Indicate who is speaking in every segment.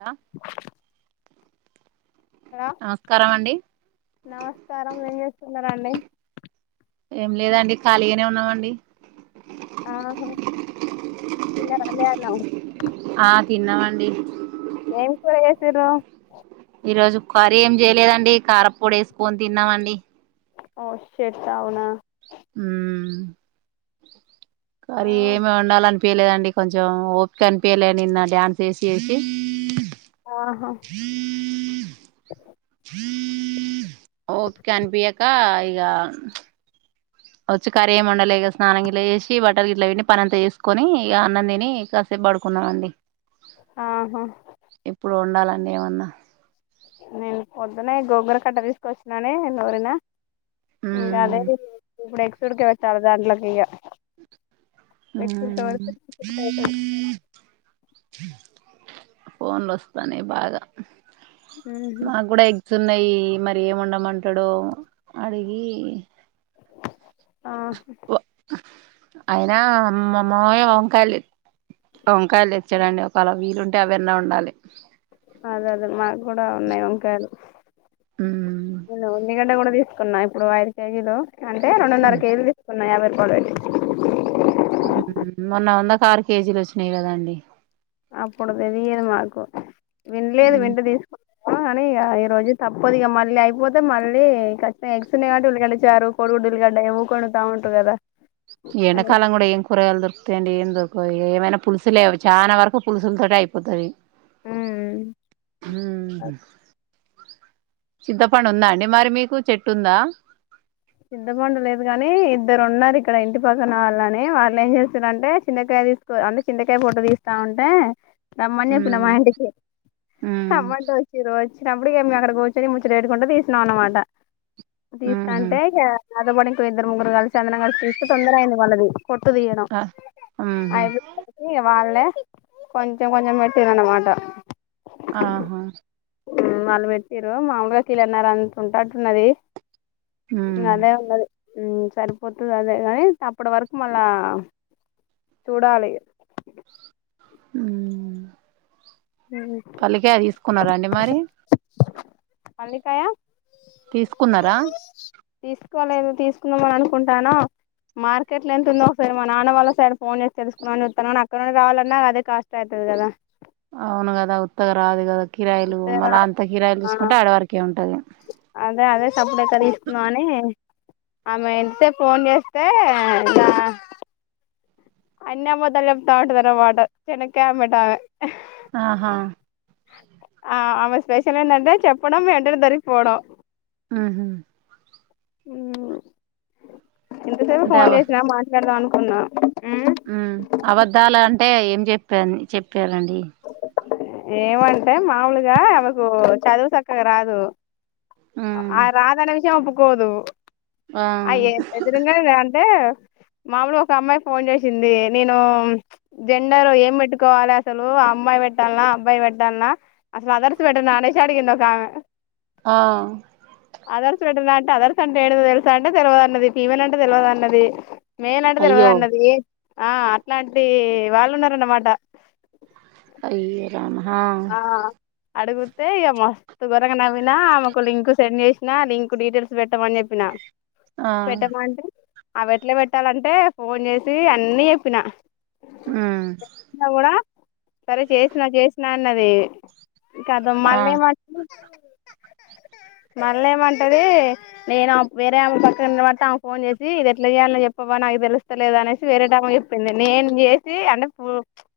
Speaker 1: అ
Speaker 2: hello నమస్కారం ఏం చేస్తున్నారండి
Speaker 1: ఏం లేదండి ఖాళీగానే ఉన్నామండి
Speaker 2: ఆహా తిన్నారానే అన్నం
Speaker 1: ఆ తిన్నామండి
Speaker 2: ఏం కూర చేసిర్రు
Speaker 1: ఈ రోజు కర్రీ ఏం చేయలేదండి కార్పొడి వేసుకొని తిన్నామండి
Speaker 2: ఓ షెట్ అవున
Speaker 1: హ్మ్మ్ కర్రీ ఏమి ఉండాలని పియలేదండి కొంచెం ఓపిక అనిపయలే నిన్న డ్యాన్స్ ఎసి ఎసి
Speaker 2: ఆహా
Speaker 1: ఓపిక అనిపియకా ఇగ వచ్చి కర్రీ ఎమ్ వండలే ఇగ స్నానం గిట్ల చేేసి బట్టలు గిట్ల పిండి పనాంత చేసుకొని ఇగా అన్నం తిని కాసేపు పడుకున్నాం అండి.
Speaker 2: ఆహా
Speaker 1: ఇప్పుడు వండాలండి ఏమన్నా
Speaker 2: నేను పొద్దున ఈ గోంగుర కట్ట తీసుకొచ్చినని నూరిన ఇంగ
Speaker 1: ఉమ్
Speaker 2: అదే తి ఇప్పుడు ఎస్సుడికె పెట్టాలా దాట్లక్ ఇగ ఎక్
Speaker 1: ఉమ్
Speaker 2: [unintelligible]
Speaker 1: ఫోన్లు వస్తానాయ్ బాగా
Speaker 2: ఉహు
Speaker 1: మా కూడా ఎ తున్నయి మరి ఏం వండమంటాడో అడిగి
Speaker 2: ఆ
Speaker 1: అయినా మ మవయ్య వంకాయల్ వంకాయలు తెచ్చాడండి ఒకలా విలుం అవన్న ఉండాలి
Speaker 2: అదే అదే మాకు కూడా ఉన్నాయి వంకాయలు
Speaker 1: మ్మ్.
Speaker 2: నిన్న ఒ [unintelligible] గంట తిస్ కొన్నా ఇప్పుడు ఐదు కేజీలు అంటే రెండున్నర
Speaker 1: మ్మ్.
Speaker 2: కేజలు తీసుకున్నాయి యాబై కొనండి
Speaker 1: మొన్న వందకు ఆరు కేజీలు వచ్చినాయి కదండి
Speaker 2: అప్పుడు తెలియదు మాకు వినలేదు
Speaker 1: మ్మ్.
Speaker 2: వింట తీసుకో అనీ ఇగ ఈ రోజు తప్పదు ఇగ మళ్ళీ అయిపోతే మళ్ళీ ఖచ్చి [inaudible] ఎగ్స్ ఉన్నాయ్ కాబట్టి ఉల్లిగడ్డచారు, కొడి గుడ్డు ఉల్లిగడ్డ ఊకె వండుతా ఉంటారు కదా
Speaker 1: ఈ
Speaker 2: అని
Speaker 1: ఎండాకాలం కూడా ఏం కూరగయలు దొరుకుతాయండి ఏం ఏమైనా పులుసు లే చానా వరకు పులుసులతోటె అయిపోతది హ్మ్ హు సిద్ధపండు ఉందా అండి మరి మీకు చెట్టుందా
Speaker 2: చిత్తపండులేదు కాని ఇద్దరు ఉన్నారు ఇక్కడ ఇంటి పక్కన వాళ్ళని వాళ్ళు ఏం చేస్తారంటే చింతకాయ తీసుకో అంటే చింతకాయ పూట్ట తీస్తామంటే రమ్మని చెప్పిన
Speaker 1: మ్మ్.
Speaker 2: మాఇంటికి
Speaker 1: మ్మ్.
Speaker 2: రమ్మంటే వచ్చిళ్ళు వచ్చినప్పుడుక మేము అక్కడ కూర్చని ముచ్చడి వేటుకుంటూ తీసినాం అనమాట దిస్త
Speaker 1: మ్మ్హ్మ్.
Speaker 2: బేగా రాధపడి ఇద్దరు ముగగురు కలిసిందం కలిసి చస్తూ తొందర అయింది వాళ్ళది పొట్టుదియటం
Speaker 1: ఆ, మ్మ్హ్మ్.
Speaker 2: వాళ్ళ కొంచెం కొంచమ పెట్టిరన్నమాట
Speaker 1: ఆహా
Speaker 2: మీరు మామలుగా కీలన్నార అంత ఉంటాటున్నది
Speaker 1: మ్మ్.
Speaker 2: అదే ఉండది సరిపోతుంది అదే కాని అప్పటి వరకు మళ్ళా చూడాలి
Speaker 1: అ పల్లికాయ తీసుకున్నారా అండి మరి
Speaker 2: పలికాయ
Speaker 1: తీసుకున్నారా
Speaker 2: తీసుకోాలలేదు తీసుకుందామ అని అనుకుంటానో మార్కెట్లో ఎంతుందో ఒకసారి మా నాన్న వాళ్ళ సైడ్ ఫోన్ చేసి తెలుసుకున్నామని చెాన్నాని అక్కడ నుండి రావాలన్నా అదే కాస్ట్ అవుతది కదా
Speaker 1: అవును గదా అదా ఉత్తగ రాదు కదా కిరాయిలు
Speaker 2: ఉత్తరా
Speaker 1: మళ్ళ అంత కిరాయిలు
Speaker 2: ఆ
Speaker 1: చూసుకుంటే ఆడవరకే ఉంటది
Speaker 2: అదే అదే సప్పుడేక తీసుకుందాం అని ఆమె ఎంతతేే ఫోన్ చేస్తే ఈగ అన్ని అబద్ధం చెప్తా ఉంటాదట మాట చినక్కాయ అమ్బటామె
Speaker 1: ఆహా
Speaker 2: ఆ ఆమె స్పెషల్ ఏంటంటే చెప్పడం వెంటనే దొరికిపోవడం
Speaker 1: ఆహా
Speaker 2: మ్మ్ ఇంతసేపు ఫోన్ చేసిన మాట్లాడదాం అవునా
Speaker 1: ఉ అవద్దాల అంటే ఏం చెప్పా చెప్పారండి
Speaker 2: ఏమంటే మామూలుగా ఆమెకు చదువు చక్కగా రాదు
Speaker 1: ఉమ్
Speaker 2: ఆ రాధనే విషయం పోోదు
Speaker 1: ఆ
Speaker 2: అ ఎదురుంగద అంటే మాముూలు ఒక అమ్మాయి ఫోన్ చేసింది నేను జెండర్ ఏం పెట్టుకోవాలి అసలు ఆ అమ్మాయి పెట్టాల అబ్బాయి పెట్టాల అసలు అదర్స్ పెట్టనేష అడిగింది ఒక ఆమె
Speaker 1: ఆ
Speaker 2: అదర్శ పె అంటే అదర్శ అంటే ఎడ్ ఏతెలుసా అంటే తెలియదున్నది ఫీమన్ అంటే తెలవదు అన్నది మే నడు తెల్వద్
Speaker 1: అయ్యో
Speaker 2: అన్నది ఆ అట్లాంటి వాలు ఉన్నారనమాటా
Speaker 1: అయ్య రామా హా
Speaker 2: అడుగుతే ఇక మస్తుత్ గోరంగ నవీనా ఆమెకు లింక్ సెండ్ చేసినా లింకు డీటెయిల్స్ పెట్టామని చెప్పినా
Speaker 1: ఆ
Speaker 2: పెట్టమంటే అవి ఎట్లా పెట్టాలంటే ఫోన్ చేసి అన్నీ చెప్పినా
Speaker 1: ఉమ్
Speaker 2: సరే చేసినా చెస్ నాన్నది ఇకాద
Speaker 1: ఆ
Speaker 2: మళ్ళీ మళ్ళీ మళ్ళ ఏమంటది నేను వేరే అమ్మ పక్కన తర్వాత ఆమెకు ఫోన్ చేసి ఇది ఎట్లా చేయాలి చెప్పవా నాకు తెలుస్తలేద అనేసి వేరే టైం చెప్పింది నేను చేసి అంటే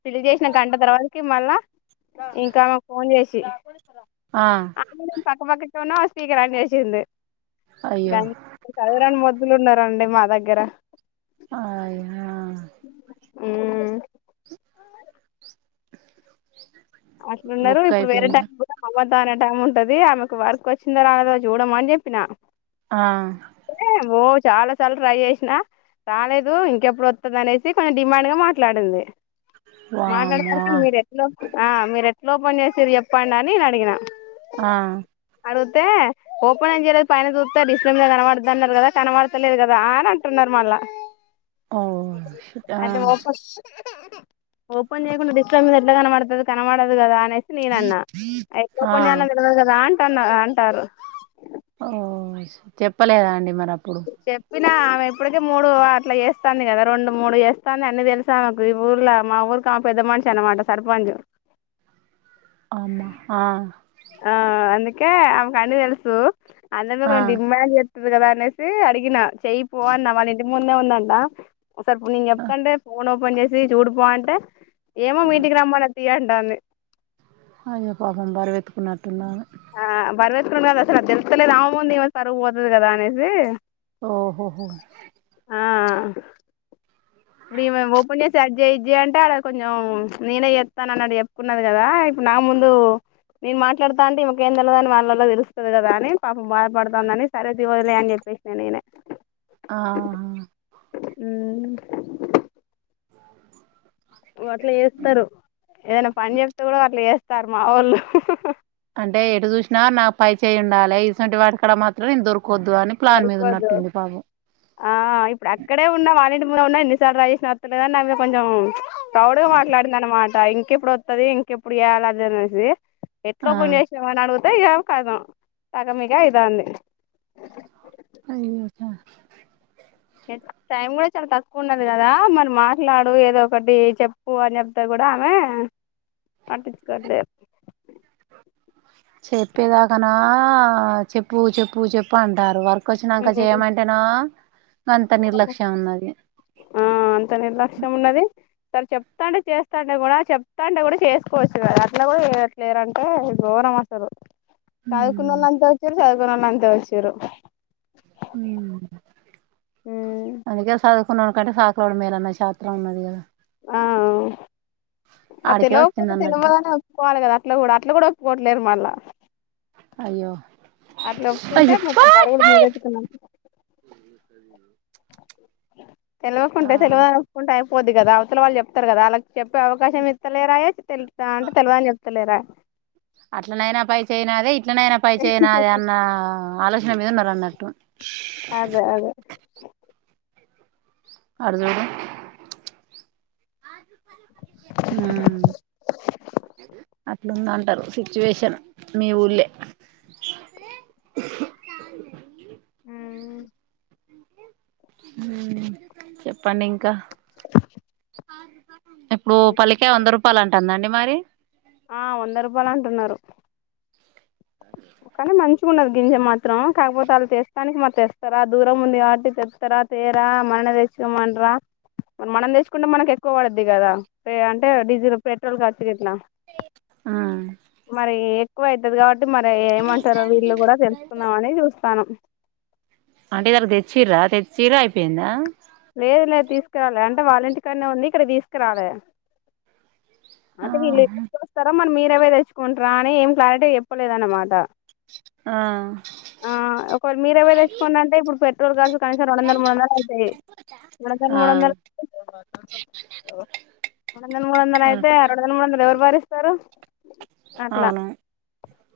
Speaker 2: ఫిల్ చేసినా గంట తర్వాతకి మళ్ళా. ఇంకా మాకు ఫోన్ చేసి ఆ మేడం పక్కపక్క ఎవర్నో స్పీకర్ ఆన్ చేసింది గా
Speaker 1: అయ్యో
Speaker 2: చదువు రాని మొద్దులు ఉన్నారండి. మా దగ్గర
Speaker 1: అయినా
Speaker 2: ఉమ్ అట్లునారు
Speaker 1: బుక్
Speaker 2: ఇప్పుడు వేరే
Speaker 1: అయిపోయిందా
Speaker 2: దానికి కూడా మళ్ళా అనే టైం ఉంటది ఆమెకు వర్క్ వచ్చిందొరలేదో చూడమని చెప్పినా
Speaker 1: ఆ
Speaker 2: చాలా సార్లు ట్రై చేసినా రాలేదు ఇంకెప్పుడు వత్తది అనేసి కొంచెం డిమాండ్ గా మాట్లాడింది
Speaker 1: వామ్మో
Speaker 2: మాట్లాడేసరికి మీర ఎట్లా ఆ మీరు ఎట్లా ఓపెన్ చేస్త ఇది చెప్పండాని నేను అడిగినా
Speaker 1: ఆ
Speaker 2: అడిగుతే ఓపెనెం చేయలేదు పైన చుతే డిస్ప్లేమీదా కనపడ్తాద్ అన్నారు కదా కనమాడతలేదు కదా అని అంటున్నారు మళ్ళా
Speaker 1: హోస్టా
Speaker 2: ఓపన్ చేయకుండా బుక్ ఎందుకు అట్లా కనపడతాది కనపడదు కదా అనే సి నేన అన్న ఎ
Speaker 1: ఆ
Speaker 2: [unintelligible] మిగలదు కదా టన్న అంటారు
Speaker 1: ఓ చేపలేదా అండి మ నప్పుడు
Speaker 2: చెప్పినా ఆమె ఇప్పటికే మూడు అట్లా చేస్తాంది కదా రెండు మూడు చేస్తాంది అన్నీ తెలుసామెకు ఈ ఊర్లో మా ఊరికి ఆమె పెద్ద మనిషి అన్నమాట సర్పంచ్
Speaker 1: ఆమ ఆ
Speaker 2: ఆ అందుకే ఆమెకు అన్నీ తెలుసు అందరం
Speaker 1: ఆ
Speaker 2: కొంచెం డిమాండ్ చె కద అనేసి అడిగిన చెయ్యిపో అన్న వాళ్ళ ఇంటి ముందే ఉందంట ఒక సారి ఇప్పుడు నేను
Speaker 1: ఆ,
Speaker 2: చెప్తాంటే ఫోన్ పని చేేసి చూడుపో అంటే ఏమో మీ ఇంటికి రమ్మని తీ అంటాంది
Speaker 1: అయ్యో పాపం బర్వేతుకున్నటుందామె
Speaker 2: ఆ బరువెత్తుకున్నదసలు అది తెలుత్తలేదు ఆమె ముందు ఈమె పరువు పోతది కదా అనేసి
Speaker 1: ఓహోహో
Speaker 2: ఆ ఇప్పుడు ఈమె ఓపెన్ చేసి అజ్జేయి ఇజేయి అంటే అడ కొంచెం నేనే చెస్తాన అని అడ చెప్పుకున్నది కదా. ఇప్పుడు నా ముందు నేను మాట్లాడుతా అంటే ఇమకేం తెలవదని వాళ్ళలో తెలుస్తది కదా అని పాపం బాధపడుతాందని, సరే తీ వదిలేయి అని చెప్పేసిన నేనే.
Speaker 1: ఆహా
Speaker 2: ఉ అట్లా చేస్తారు ఏదైనా పని చెప్తే కూడా అట్లా చేస్తారు కర్మ వాళ్ళు
Speaker 1: అంటే ఎటు చూసినా నా పై చేయి ఉండాలి ఇసువంటి వాటికాడ మాత్రం నేను దొరుకు
Speaker 2: దొరకదు ఆ ఇప్పుడు అక్కడే ఉన్న వాల్లింటి ఉన్నా ఎన్నిసార్లు ట్రై చేసిన ఎత్తలేదని నా మీద కొంచెం ప్రౌడ్గా మాట్లాడిందనమాట టైం కి ఎప్పుడు వత్తది ఇంకెప్పుడు చేయ్యాలది అనేసి ఎట్లు
Speaker 1: ఆ
Speaker 2: ప నషమా నాడు [unintelligible] ఇగ ఖతం కక మిక అయితాంది [unintelligible]
Speaker 1: అయో పాపం
Speaker 2: టైం కూడా చాలా తక్కువ ఉన్నది కదా మరి మాట్లాడు ఏదో ఒకటి చెప్పు అని చెప్తే కూడా ఆమె పట్టిచ్చుకొట్లేదు
Speaker 1: చెప్పేదాకనా చెప్పు చెప్పు చెప్పు అంటారు వర ఇకొచ్చినాంక చేయమంటేన అంత నిర్లక్ష్యం ఉన్నది
Speaker 2: సర చెప్తాంటే చేస్తాంటే కూడా చెప్తాంటే కూడా చేసుకోవచ్చు కదా అట్లా కూడా చేయట్లేరంటే ఘోరం అసలు [unintelligible]
Speaker 1: ఉమ్,
Speaker 2: చదువుకున్నోలు అంత వచ్చిర్రు
Speaker 1: అ అందుకే సదువు సదువుకున్నోడి కన్నా సదువుకోనోడు మేలన్న శాస్త్రం ఉన్నది కదా
Speaker 2: ఆ ఆ
Speaker 1: ఆడికే వచ్చింది
Speaker 2: తెలవకపోతే
Speaker 1: అన్నట్టు ఇప్పుడు
Speaker 2: తెలవదనే ఒప్పుకోవాలి కదా అట్ల కూడా అట్లా కూడా ఒప్పుకోవట్లేరు మళ్ళా
Speaker 1: అయ్యో
Speaker 2: అట్లా ఒప్పుకుంటే
Speaker 1: అయ్యో
Speaker 2: మొత్తం బరువులు మీదేతుకునట్టే [inaudible]
Speaker 1: ఆ
Speaker 2: తెలువకుంటే తెలువదు అని ఒప్పుకుంటే అయిఫ్ పొద్ది కదా అవతల వాళ్ళు చెప్తారు కదా అలా చెప్పే అవకాశం ఇస్తాలేరుయియె తెలుస్త అంటే తెలివా అని చెప్త ఇతలేరుయె
Speaker 1: అట్లనైనా పై చెయ్యినదే ఇ ఇట్లానైనా పై చెయ్యినదే అన్న ఆలో నా మీద ఉన్నారు అన్నట్టు
Speaker 2: అదే అదే
Speaker 1: అటుసుడు హు అట్లు ఉంది అంటారు సిచ్యువేషన్ మీ ఊళ్ళే
Speaker 2: హు
Speaker 1: హు చెప్పండి ఇంకా [inaudible] ఇప్పుడు పల్లికాయ వంద రూపాయలు అంటుందండి మరి
Speaker 2: ఆ వంద రూపాయలు అంటున్నారు
Speaker 1: [inaudible]
Speaker 2: కానీ మంచిగా ఉన్నది గింజ మాత్రం కాకపోతే వాళ్ళ తెస్తానికి మరి తెస్తారా దూరం ఉంది కాబట్టి తెత్తార తేరా మనల్ని తెచ్చుకోమంటరా మరి మనం తెచ్చుకుంటే మనకు ఎక్కువ పడ్డది కదా అంటే డీజిల్ పెట్రోల్ క ఇట్ల
Speaker 1: ఆ
Speaker 2: మరి ఏ ఎక్కువ అయితది కాబట్టి మరి రమ్మంటార వీళ్ళు కూడా తెలుసుకుందమని చూస్తానము
Speaker 1: అంటే ఇవాళ తెచ్చిర్ర తెచ్చిర్రు అయిపోయిందా
Speaker 2: లేదు లేదు తీసుకురాలే అంటే వాళ్ళ ఇంటికనే ఉంది ఇక్కడ కి తీసుకురాలే
Speaker 1: ఆ
Speaker 2: అదే [unintelligible] మరి మీరే పోయి తెచ్చుకుంటారా అని ఏం క్లారిటీగా చెప్పలేదు అన్నమాట
Speaker 1: ఆ
Speaker 2: ఆ ఒక మీరే పోయి తెచ్చుకోండి అంటే ఇప్పుడు పె [inaudible] కనీసం రెండువందలు మూడువందలు అత్తయ్ రెండువందలు
Speaker 1: ఆ
Speaker 2: మూడువందలు రెండువందలు మూడు వందలు అయితే రెండువందలు మూడు వందలు ఎవరు భరిస్తారు అట్లా
Speaker 1: అవును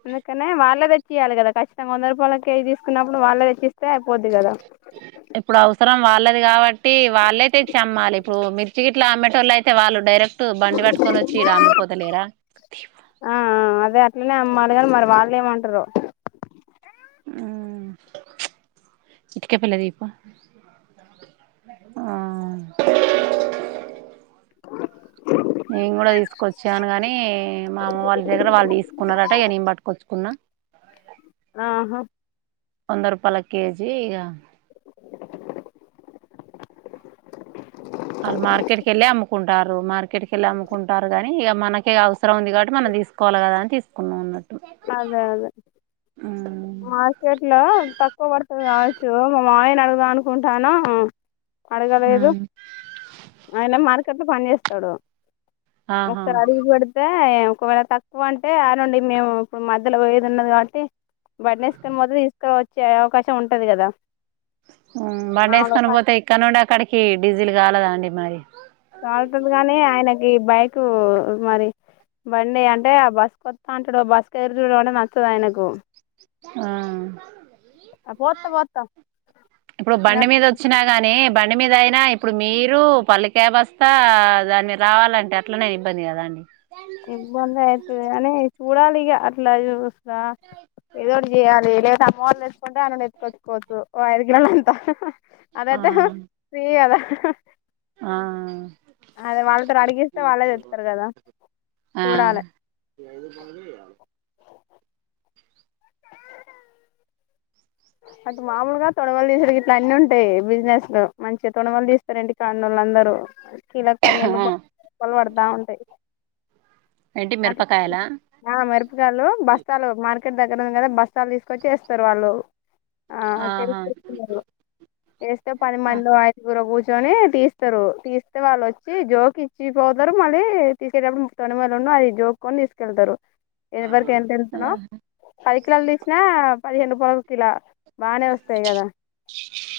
Speaker 2: అందుకనే వా వాళ్ళ తెచ్చియాలి కదా ఖచ్చితంగా వంద రూపాయల కేజీ తీసుకున్నపుడు వాళ్ళ తెచ్చిస్తే అయి
Speaker 1: ఇప్పుడు అవసరం వాళ్ళే వాళ్ళది కాబట్టి వాళ్ళే తెచ్చి అమ్మాలి ఇప్పుడు మిర్చి గిట్ల అమ్మెటెల్లయితే వాళ్ళు డైరెక్ట్ టు బండి వట్టుకొని వచ్చి ఇడ అమ్మిపోతలేరా
Speaker 2: లోనే అమ్మలి అని మరి వాళ్ళు ఏమంటారో
Speaker 1: ఊ ఇటిక పేల్లే దీప్ పో నేను కూడా తీసుకొచ్చాను అని మా అమ్మ వాళ్ళ దగ్గర వాళ్ళు తీసుకున్నారట ఇగ నేన్ బట్టుకొచ్చుకున్నా
Speaker 2: ఆహా
Speaker 1: వంద రూపలాక్ కేజీ ఈగ
Speaker 2: [inaudible]
Speaker 1: వాళ్ళు మార్కెట్కి వెళ్ళి అమ్ముకుంటారు ఇగ అవసం ఉంది కాబట్టి మనం తీసుకోవాల్ కదాన్ తీసుకున్ ఉన్నట్
Speaker 2: అదే అదే మార్కెట్ లో తక్కువ పడతి కావోచ్ మా యన్ అడుగద్ అనుకుంటన అ అడగలేదు
Speaker 1: ఉమ్
Speaker 2: ఆయన మార్కేట్లో పన్ చేస్ తడు ఒక్
Speaker 1: ఆహా
Speaker 2: సర్ అడిగి పడీతే ఇ్య్ ఒకవేళ తక్కువ అంటే అ రండి [unintelligible] మేము ఇప్పుడు మధ్యలో పోయేది ఉన్నది కాబట్టి బండి యేసుకొన్ పోతది [unintelligible] తీసుకు వచ్చే అవకాశం ఉంటది కదా
Speaker 1: ఉమ్ బండి
Speaker 2: మాములు
Speaker 1: ఏసుకొని పోతే ఇక్కడ నుండి అక్కడికి డీజిల్ కాలదా అండి మై ఫ్
Speaker 2: కాల్ తది గానీ ఆయనకి బైకు మరి బండి అంటే ఆ బస్ కొత్ తంటాడు బస్ క్ ఎదురుడమ్ అంటే నచ్చద్ ఆయనకు
Speaker 1: ఆ
Speaker 2: పోత్తా పోత్తా
Speaker 1: ఇప్పుడు బండి మీద వచ్చినా గానీ బండి మీద అయినా ఇప్పుడు మీరు పల్లీకాయ బస్తా దాని మీద రావాలంటే అట్ల నే ఇబ్బంది కదా అండి
Speaker 2: ఇబ్బంది అయితది గాని చూడాలిగ అట్లా చుస్ రా ఏదో ఒకటి చేయ్యాలి లే [unintelligible] మోర్ ఎసుకుంట అన్నాం ఎత్ కొత్ కోవచ్చు ఓ ఐదుగిన్నలంతా ఆహ్ ఆహ్
Speaker 1: ఆ
Speaker 2: అదైతే హా ఫ్రీ కదా
Speaker 1: ఆ
Speaker 2: ఆహ్ ఆహ్ అద్ వాళ్ళతో అడిగిస్తే వాళ్ళే చెప్ తరు కదా
Speaker 1: ఆ
Speaker 2: చూడాలి అటు మామూలుగా తొడవలు తీశుడు ఇట్లా అన్ని ఉంటాయి బిజినెస్ లో మంచిగా తొనమల్ తీస్తారు ఇంటి కానోలందరు కిలక్ పదిహేను రూపల్ రూపాయలు [unintelligible] పడతా ఉంటాయి
Speaker 1: ఏంటి
Speaker 2: అట్ల్
Speaker 1: మిరపకాయలా
Speaker 2: ఆ మీరప్ కాయిలు బస్తాలో మార్ [unintelligible] ఇక్కడ దగ్గర దగ్గర బస్తాలు తీసుకొచ్చేస్తారు వాళ్ళు ఆ తెలు
Speaker 1: ఆహా
Speaker 2: తెన్నారు [unintelligible] ఏస్తే
Speaker 1: ఆ
Speaker 2: పదిమందో ఐదుగురో కూష్ కూర్చొని తీస్తారు తీస్తే వాళ్ళు వచ్చి జోకిచ్చి ఇచ్చిపోతారు మళ్ళీ తీసుకెల్ టప్పుడు తొన్ మల్ రెండ్ ఎవరికి ఎంత ఎంత నో పది కిలోలు తీశిన పదిహేన్ రూపాల్ కిల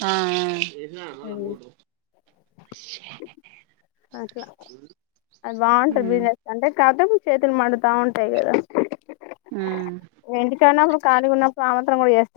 Speaker 1: ఆ ఆ మ మ [unintelligible]
Speaker 2: అది బాగుంటంది బిజినెస్ అంటే కాతే చేతులు మండుత ఉంటాయి కదా
Speaker 1: ఆ
Speaker 2: ఎంటికన్నప్పుడు ఖాళీగా ఉన్నప్పుడు ఆమె [unintelligible]